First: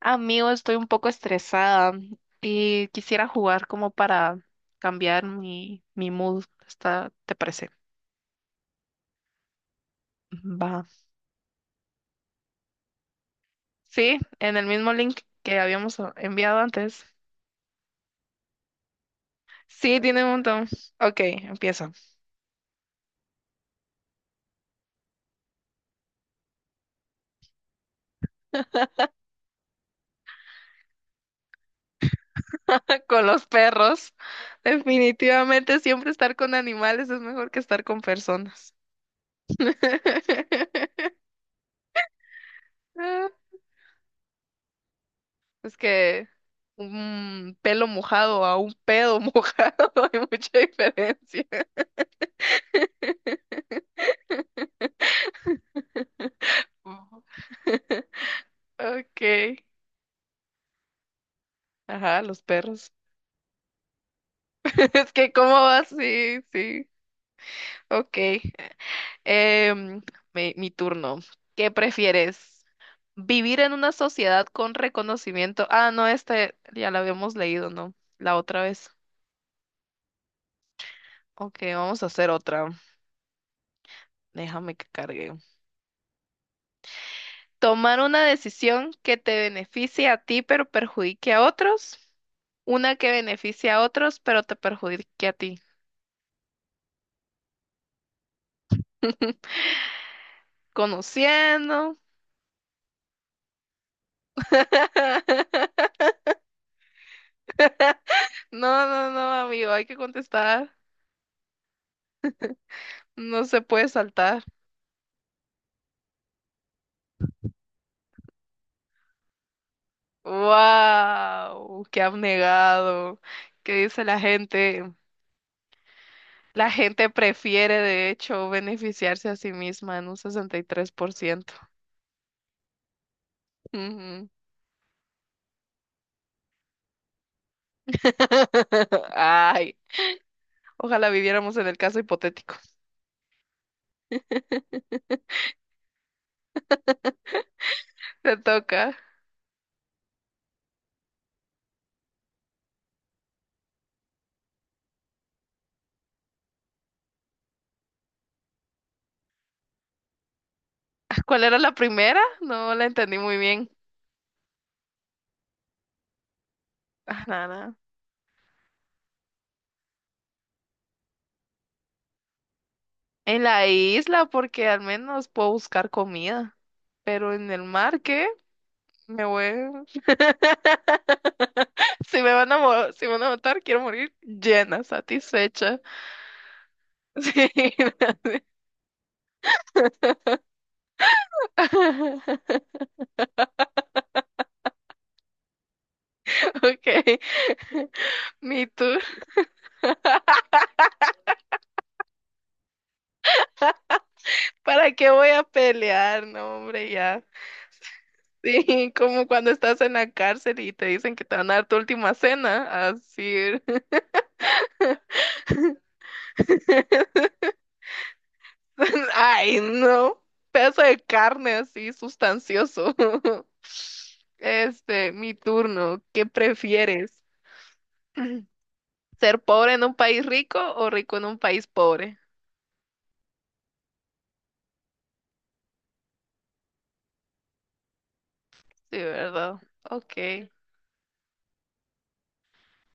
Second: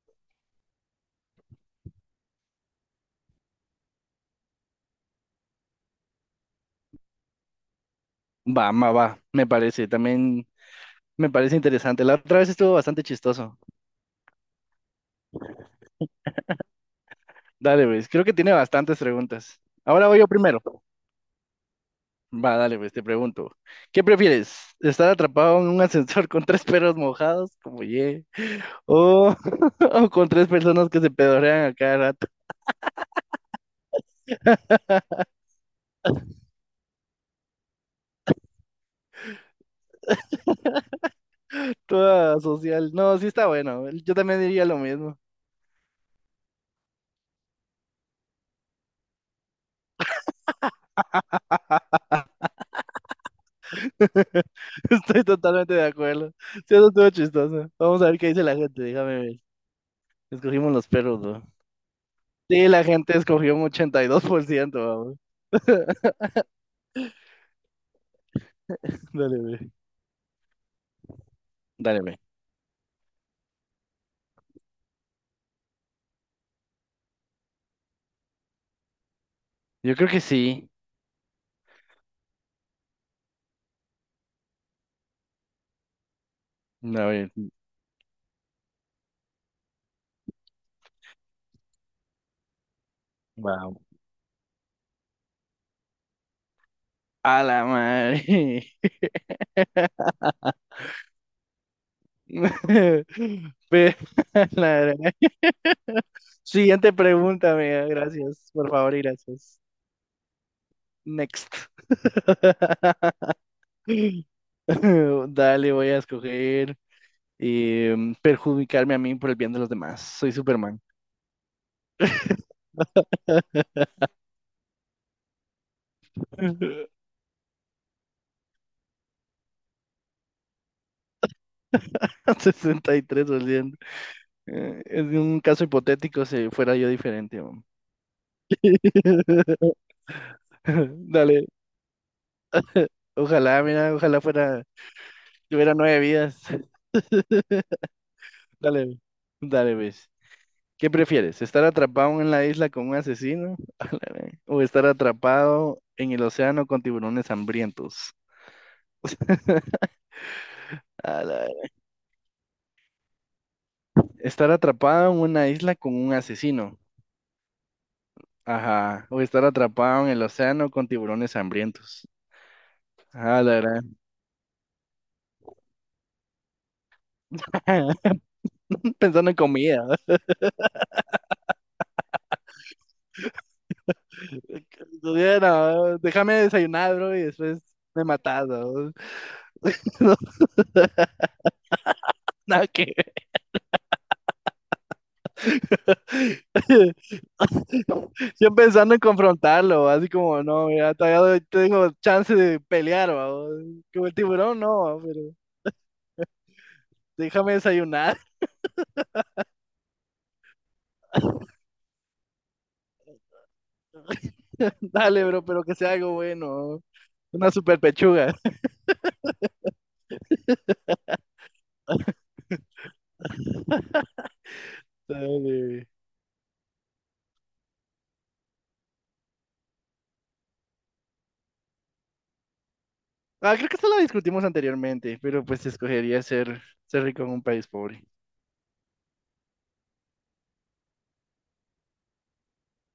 Amigo, estoy un poco estresada y quisiera jugar como para cambiar mi mood. Está, ¿te parece? Va, me parece, también Va. me parece interesante. La otra vez estuvo bastante chistoso. Sí, en el mismo link que habíamos enviado antes. Dale, pues, creo que tiene bastantes preguntas. Sí, Ahora voy tiene yo un primero. montón. Ok, empiezo. Va, dale, pues, te pregunto. ¿Qué prefieres? ¿Estar atrapado en un ascensor con tres perros mojados, como ye? O, o con tres personas que se pedorean a cada rato? Con los perros. Definitivamente siempre estar con animales es mejor que estar con personas. Toda social. No, sí Ah, está bueno. Yo también diría lo mismo. es que un pelo mojado a un pedo mojado hay mucha diferencia. Estoy totalmente de acuerdo. Sí, eso estuvo chistoso. Vamos a ver qué dice la gente, déjame Ok. ver. Escogimos los perros, ¿no? Ajá, los Sí, la perros. gente escogió un 82%. Es Vamos. que, ¿cómo va? Sí, sí. Ok. Dale, ve. Em, mi turno. ¿Qué Dale, ve. prefieres? ¿Vivir en una sociedad con reconocimiento? Ah, no, este ya la habíamos leído, ¿no? La otra vez. Yo creo que sí. Ok, vamos a hacer otra. Déjame que cargue. A ver, ¿Tomar una decisión que te beneficie a ti pero perjudique a otros? ¿Una que beneficie a vamos. otros pero te perjudique a ti? A la madre. Conociendo. Ve, la verdad. Siguiente pregunta, amiga. Gracias, por No, favor, y no, no, gracias. amigo, hay que contestar. Next. No se puede saltar. Dale, voy a escoger perjudicarme a mí por el bien de los demás. Soy Superman. ¡Wow! ¡Qué abnegado! ¿Qué dice la gente? La gente prefiere, de hecho, beneficiarse a sí misma en un 63%. 63%. Ujú. Es un caso hipotético si fuera yo diferente, ¿no? Ay, ojalá Dale, viviéramos en el caso hipotético. ojalá, mira, tuviera nueve vidas. Te toca. Dale, dale, ves. ¿Qué prefieres? ¿Estar atrapado en la isla con un asesino? ¿O estar atrapado en el océano con tiburones hambrientos? A la ¿Cuál era ve- la primera? No la entendí muy bien. Estar atrapado en una isla con un asesino. Ah, nada. Ajá. O estar atrapado en el océano con tiburones hambrientos. Ah, En la la verdad. isla, porque al menos puedo buscar comida. Pero en el mar, ¿qué? Me Pensando en voy. comida. Si me van a, mo- si me van a matar, quiero morir llena, Todavía satisfecha. no, déjame desayunar, bro, y Sí. después me matas, bro. No, nada que ver. Ok, Yo mi pensando tour. en confrontarlo, así como, no, mira, todavía doy- tengo chance de pelear, bro. Como el tiburón, ¿Para no, qué pero voy a pelear? No, hombre, ya. déjame desayunar. Sí, como cuando estás en la cárcel y te dicen que te van a dar tu última cena. Así. Dale, bro, pero que sea algo bueno. Una super pechuga. Ay, no. Pedazo de carne así, sustancioso. Este, mi Dale. turno. ¿Qué prefieres? ¿Ser pobre en un país rico o rico en un país pobre? Ah, creo que esto lo discutimos anteriormente, pero pues escogería ser rico en un país pobre. Sí, ¿verdad? Ok.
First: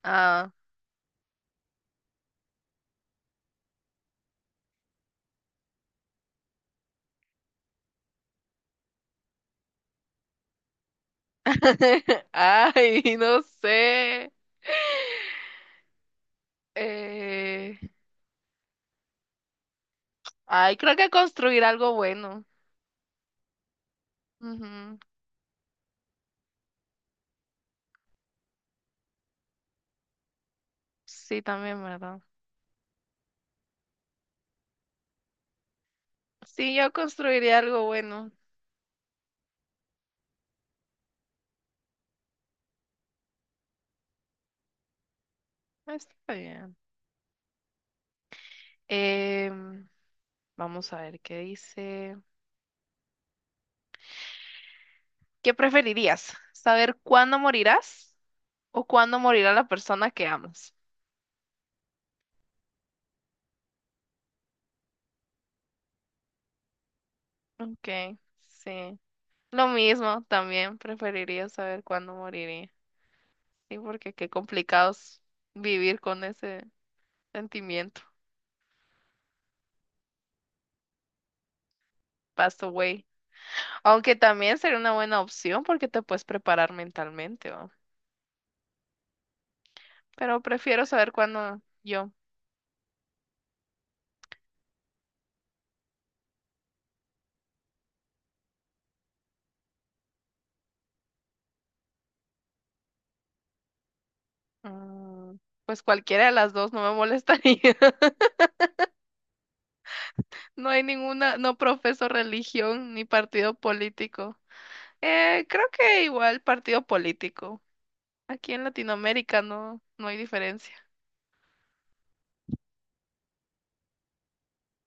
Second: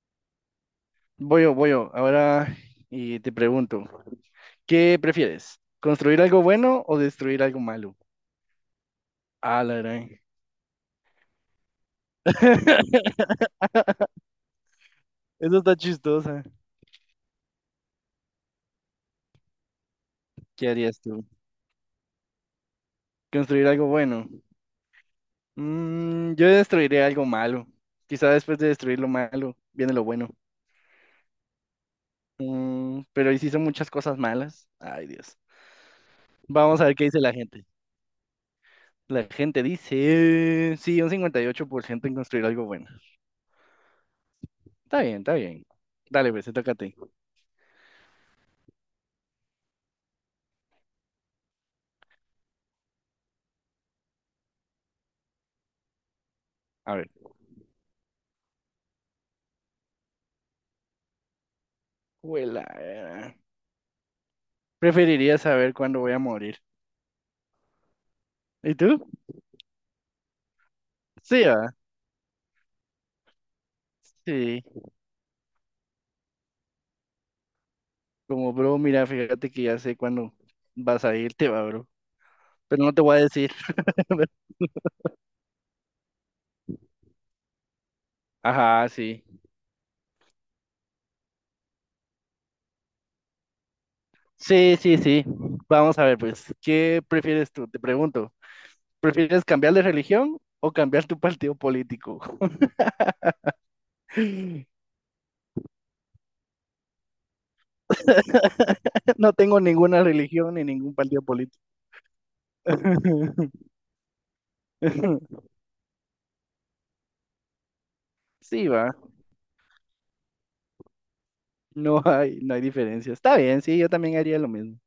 Ah. Voy yo, voy yo. Ahora y te pregunto, ¿qué prefieres? ¿Construir algo bueno o destruir algo malo? Ah, la gran. Ay, no sé. Eso está chistosa. Eh, ¿Qué ay, creo harías que tú? construir algo bueno. ¿Construir algo bueno? Ujú. Mm, yo destruiré algo malo. Quizá después de destruir lo malo, viene lo bueno. Sí, también, ¿verdad? Mm, pero hiciste muchas cosas malas. Ay, Dios. Sí, Vamos a yo ver qué dice la construiría gente. algo bueno. La gente dice, sí, un 58% en construir algo bueno. Está bien, está bien. Dale, Está pues, se toca a bien. ti. Em, vamos a ver qué dice. ¿Qué preferirías? A ¿Saber ver. cuándo morirás o cuándo morirá la persona que amas? Huela. Preferiría saber cuándo voy a morir. Ok, ¿Y sí. tú? Lo mismo, también Sí, preferiría va. saber cuándo moriré. Sí, porque qué Sí. complicado es vivir con ese sentimiento. Como, bro, mira, fíjate que ya sé cuándo vas a irte, va, bro. Passed Pero no te away. voy a decir. Aunque también sería una buena opción porque te puedes preparar mentalmente, ¿va? Ajá, sí. Pero prefiero saber cuándo yo. Sí, sí, sí. Vamos a ver, pues, ¿qué prefieres tú? Te pregunto. ¿Prefieres cambiar de religión o cambiar tu partido político? Mm, pues cualquiera de las dos no me molestaría. No tengo ninguna religión ni No hay ningún partido ninguna, no político. profeso religión ni partido político. Creo que igual partido político. Aquí en Sí, va. Latinoamérica no, no hay diferencia. No hay, no hay diferencia. Está bien, sí, yo también haría lo mismo.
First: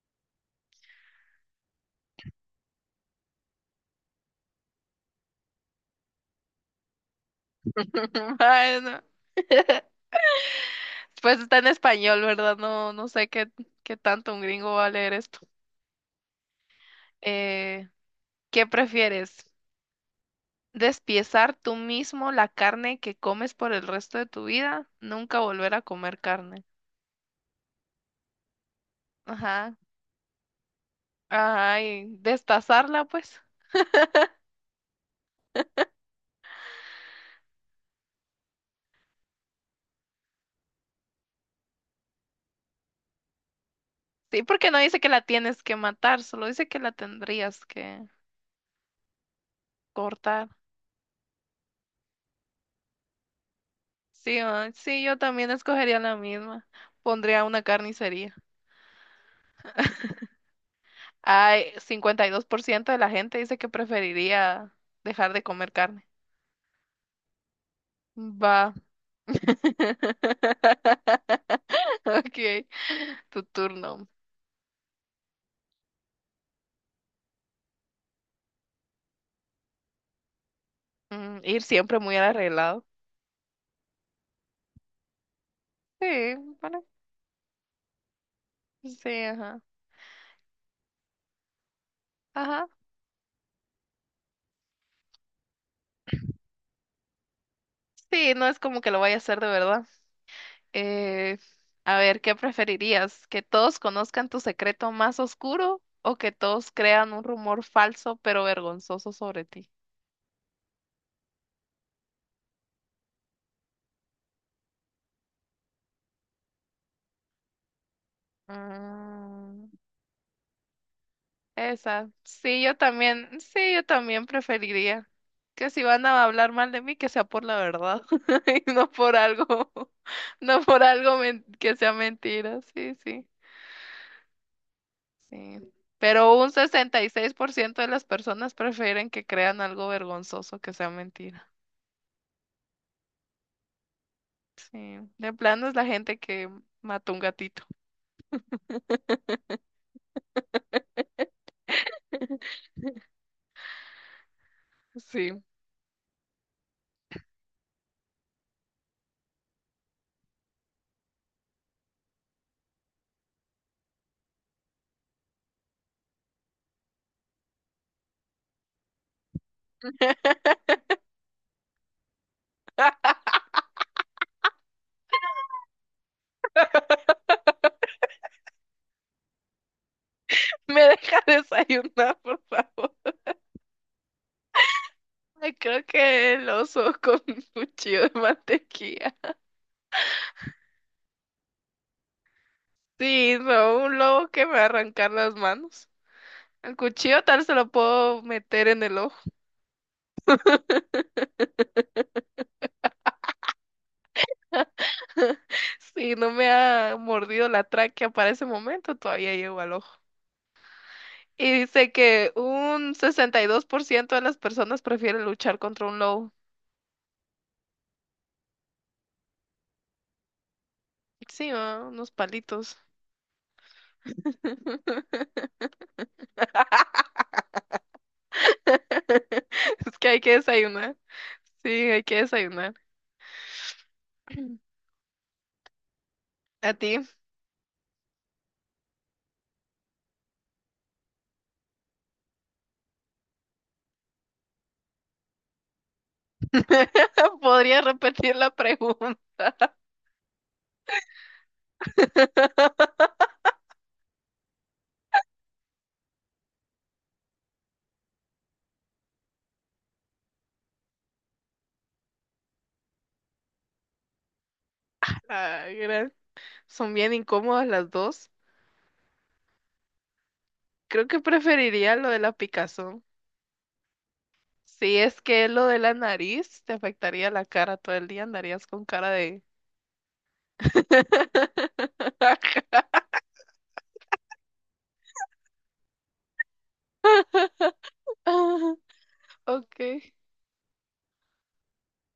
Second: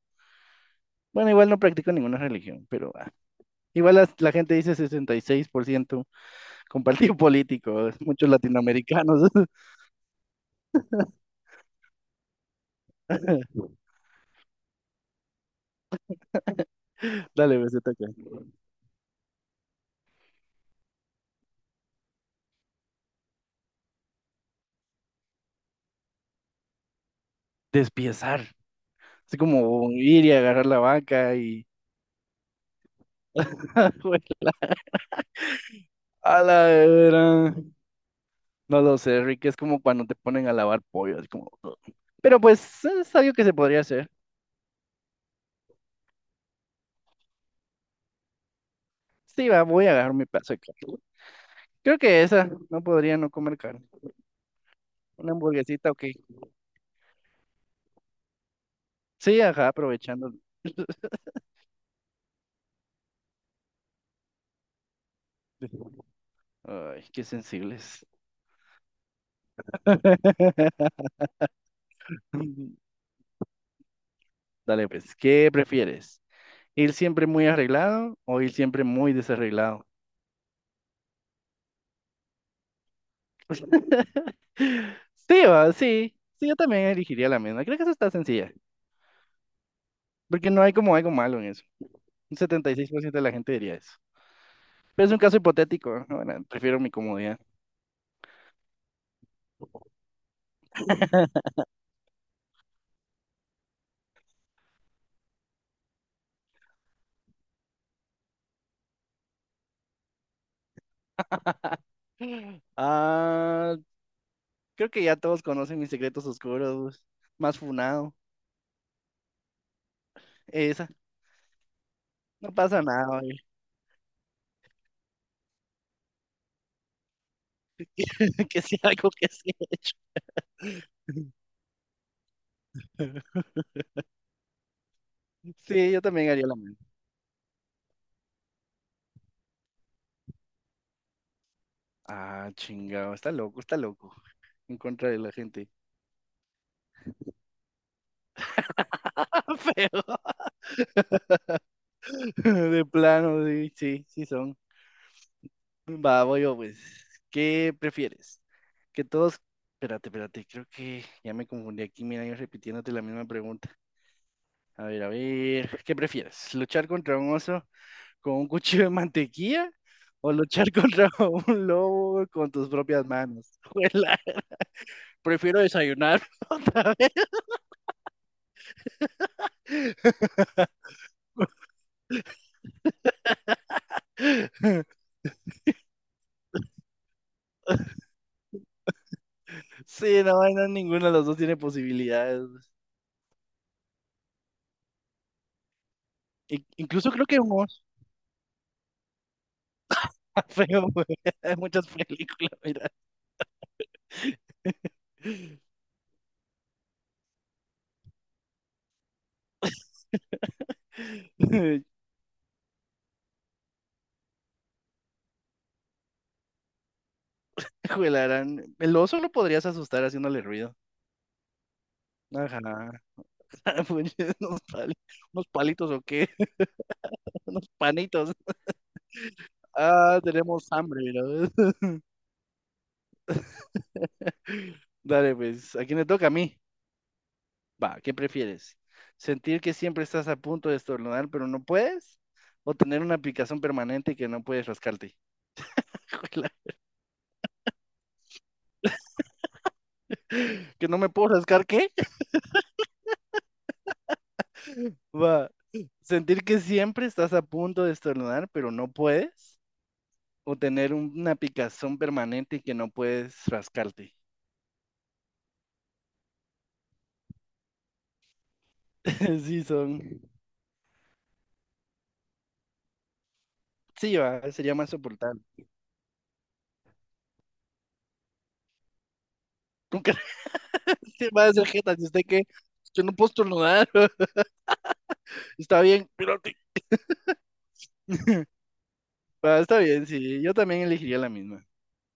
Bueno, igual no practico ninguna religión, pero ah, igual la gente dice 66% con partido político. Muchos Bueno, latinoamericanos. pues está en español, ¿verdad? No, no sé qué, qué tanto un gringo va a leer esto. Dale, pues, te Eh, toca. ¿Qué prefieres? ¿Despiezar tú mismo la carne que comes por el resto de tu vida? Nunca volver a comer carne. Despiezar. Así Ajá. como ir y agarrar la vaca y... Ay, destazarla, pues. Bueno, a la era. No lo sé, Rick, es como cuando te ponen a lavar pollo, así como... Pero pues es algo que se podría hacer. Sí, porque no dice que la tienes que matar, solo dice que la tendrías que Sí, va, voy a agarrar mi cortar. pedazo de carne. Creo que esa, no podría no comer carne. Sí, ah, sí, yo Una también hamburguesita, escogería ok. la misma. Pondría una carnicería. Sí, ajá, aprovechando. Hay 52% de la gente dice que preferiría dejar de comer carne. Ay, qué sensibles. Va, ok, tu turno. Dale, pues, ¿qué prefieres? ¿Ir siempre muy arreglado o ir siempre muy desarreglado? Ir siempre muy arreglado. Sí, va, Sí, sí. Sí, yo también bueno, elegiría la misma. Creo que eso está sencilla. sí, ajá. Porque no hay como algo malo en eso. Un Ajá, 76% de la gente diría eso. Pero es un caso hipotético, ¿no? Bueno, prefiero mi comodidad. sí, no es como que lo vaya a hacer de verdad. Eh, a ver, ¿qué preferirías? ¿Que todos conozcan tu secreto más oscuro o que todos crean un rumor falso pero vergonzoso sobre ti? Ah, creo que ya todos conocen mis secretos oscuros. Más funado. Mm, Esa. Esa, No pasa nada, oye. sí, yo también preferiría que si van a hablar mal de mí, que sea por la verdad Que y sea no algo por que se ha algo, hecho. no por algo que sea mentira, sí, sí, sí. Sí, yo también Pero haría un la misma. 66% de las personas prefieren que crean algo vergonzoso que sea mentira. Ah, chingado, está loco, está loco. En Sí, contra de la de plano gente. es la gente que mató un gatito. Feo. De plano, sí, sí, sí son. Sí, Va, voy yo, pues. ¿Qué prefieres? Que todos. Espérate, espérate, creo que ya me confundí aquí. Mira, yo repitiéndote la misma pregunta. A ver, a ver. ¿Qué prefieres? ¿Luchar contra un oso con un cuchillo de mantequilla? ¿O luchar contra un lobo con tus propias manos? Juela, prefiero desayunar otra vez. me deja desayunar, por favor. Ay, creo que el oso con un cuchillo de mantequilla. Sí, no, no, ninguno de los dos tiene posibilidades. Sí, no, un lobo que me va a arrancar las manos. El Incluso cuchillo creo que tal se humor lo puedo meter en el ojo. está feo, güey. Hay muchas películas, mira. Si no me ha mordido la tráquea para ese momento, todavía llego al ojo. Y dice que un 62% de las personas prefieren luchar contra un lobo. Juelarán. El oso lo podrías asustar haciéndole ruido. Sí, ah, unos Ajá. palitos. Pues, Unos pali- unos palitos o qué. Unos panitos. Es que hay Ah, que tenemos desayunar. hambre, Sí, mira. hay que desayunar. Dale, pues, ¿a quién le toca? A mí. ¿A ti? Va, ¿qué prefieres? ¿Sentir que siempre estás a punto de estornudar, pero no puedes? ¿O tener una picazón permanente que no puedes rascarte? ¿Podría repetir la pregunta? Que no me puedo rascar, ¿qué? Va. Sentir que siempre estás a punto de estornudar, pero no puedes. O tener una picazón permanente y que no puedes rascarte. Ay, son bien incómodas las dos. Sí, son. Creo que preferiría lo de la picazón. Sí, va, sería más Sí, es soportable. que lo de la nariz te afectaría la cara todo el día, andarías con cara de... Nunca se va a hacer jeta, si usted qué yo no puedo estornudar. Está bien, espérate. Ah, Va, está ok. bien, sí. Yo también elegiría la misma.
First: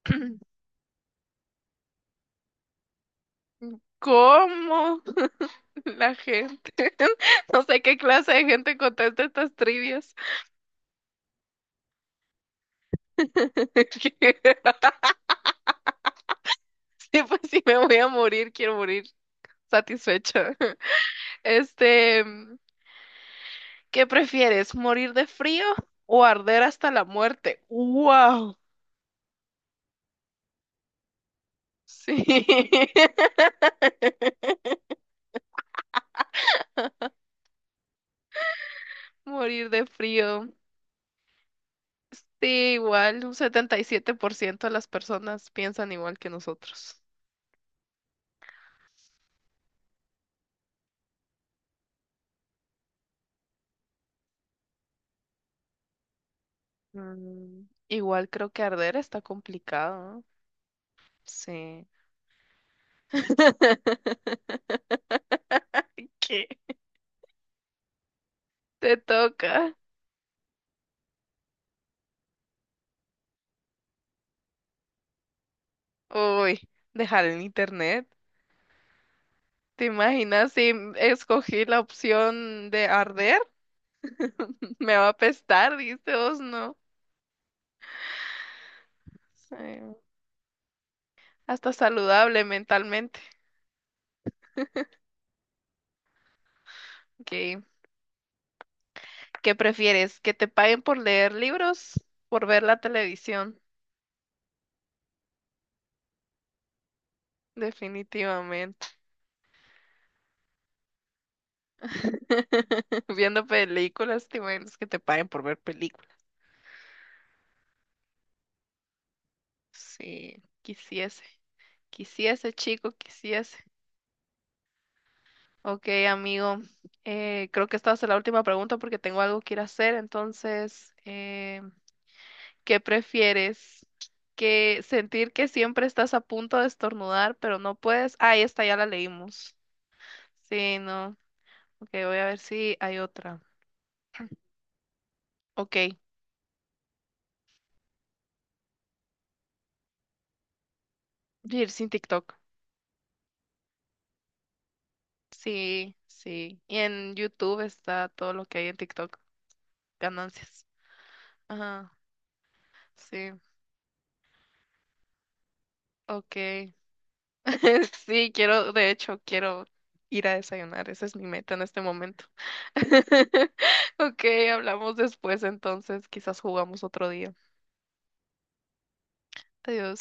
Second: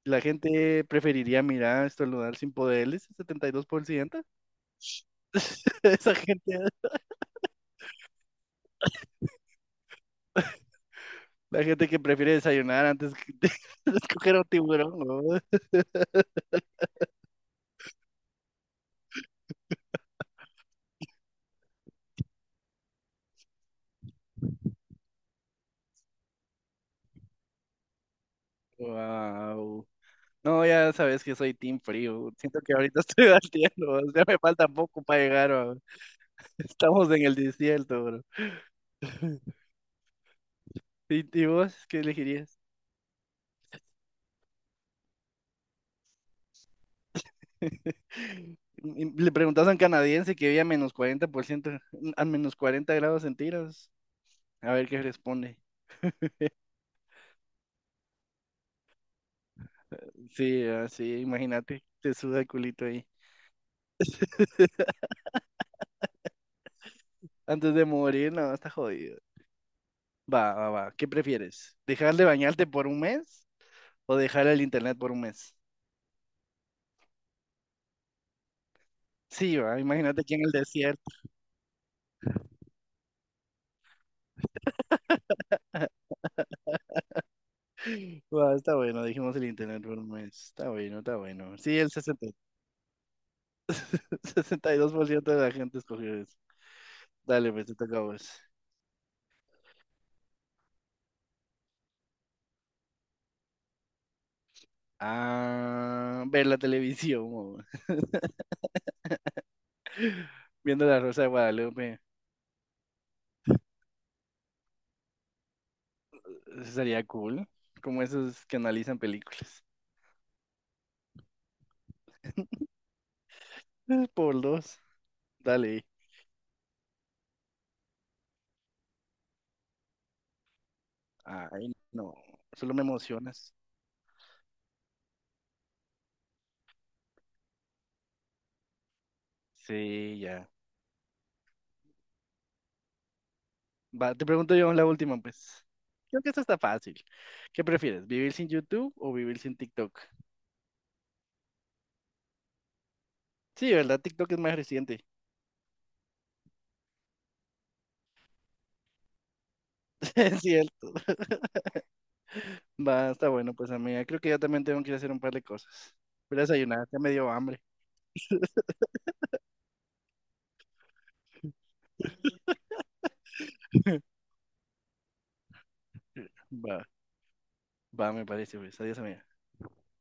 La gente preferiría mirar estornudar sin poderes, el 72%. ¿Cómo la Esa gente, gente? No sé qué clase de gente contesta estas trivias. la gente que prefiere desayunar antes que de escoger un tiburón, ¿no? Sí, pues si me voy a morir, quiero morir satisfecha. Este, ¿qué prefieres? ¿Morir de frío o arder hasta la muerte? ¡Wow! Wow. No, ya sabes que soy team frío. Sí, Siento que ahorita estoy bateando, o sea, me falta poco para llegar, bro. Estamos en el desierto, bro. morir de frío. ¿Y vos qué Sí, elegirías? igual, un 77% de las personas piensan igual que nosotros. Y le preguntas a un canadiense que vive a menos 40%, a menos 40 grados centígrados. A ver qué responde. Igual creo que arder está complicado, ¿no? Sí, así, imagínate, Sí. te suda el culito ahí. ¿Qué? Antes de morir, no, está Te jodido. toca. Va, va, va. ¿Qué prefieres? ¿Dejar de bañarte por un mes o dejar el internet por un mes? Uy, dejar el internet. Sí, va. ¿Te Imagínate aquí en el imaginas si desierto. escogí la opción de arder? Me va a apestar, dice vos, no. Va, está bueno, dijimos el Sí. internet por un mes. Está bueno, está bueno. Hasta Sí, el saludable mentalmente. 62% de la gente escogió eso. Ok. Dale, pues, te toca a vos. ¿Qué prefieres? ¿Que te paguen por leer libros? ¿Por ver la televisión? Ah, ver la televisión, o Definitivamente. viendo La Rosa de Guadalupe. Viendo películas, te imaginas que te paguen por ver películas. Eso sería cool. Como esos que analizan películas. Sí, quisiese, quisiese, chico, quisiese. Por dos. Dale. Ok, amigo, creo que esta va a ser la última pregunta porque tengo algo que ir a hacer. Entonces, Ay, no. Solo ¿qué me emocionas. prefieres? ¿Que sentir que siempre estás a punto de estornudar, pero no puedes? Ah, esta ya la leímos. Sí, ya. Sí, no. Ok, voy a ver si hay otra. Va, te pregunto yo la última, pues. Ok, Creo que esta está fácil. ¿Qué prefieres, vivir sin YouTube o vivir sin TikTok? vivir sin TikTok. Sí, ¿verdad? TikTok es más reciente. Sí, sí. Y en YouTube está todo lo que hay en TikTok, Es ganancias. cierto. Ajá, Va, está sí, bueno, pues, amiga. Creo que yo también tengo que ir a hacer un par de cosas. Voy a ok. desayunar, ya me dio hambre. Sí, quiero, de hecho, quiero ir a desayunar. Esa es mi meta en este momento. Ok, hablamos después entonces, quizás jugamos Va, otro día. va, me parece, pues. Adiós, amiga. Adiós.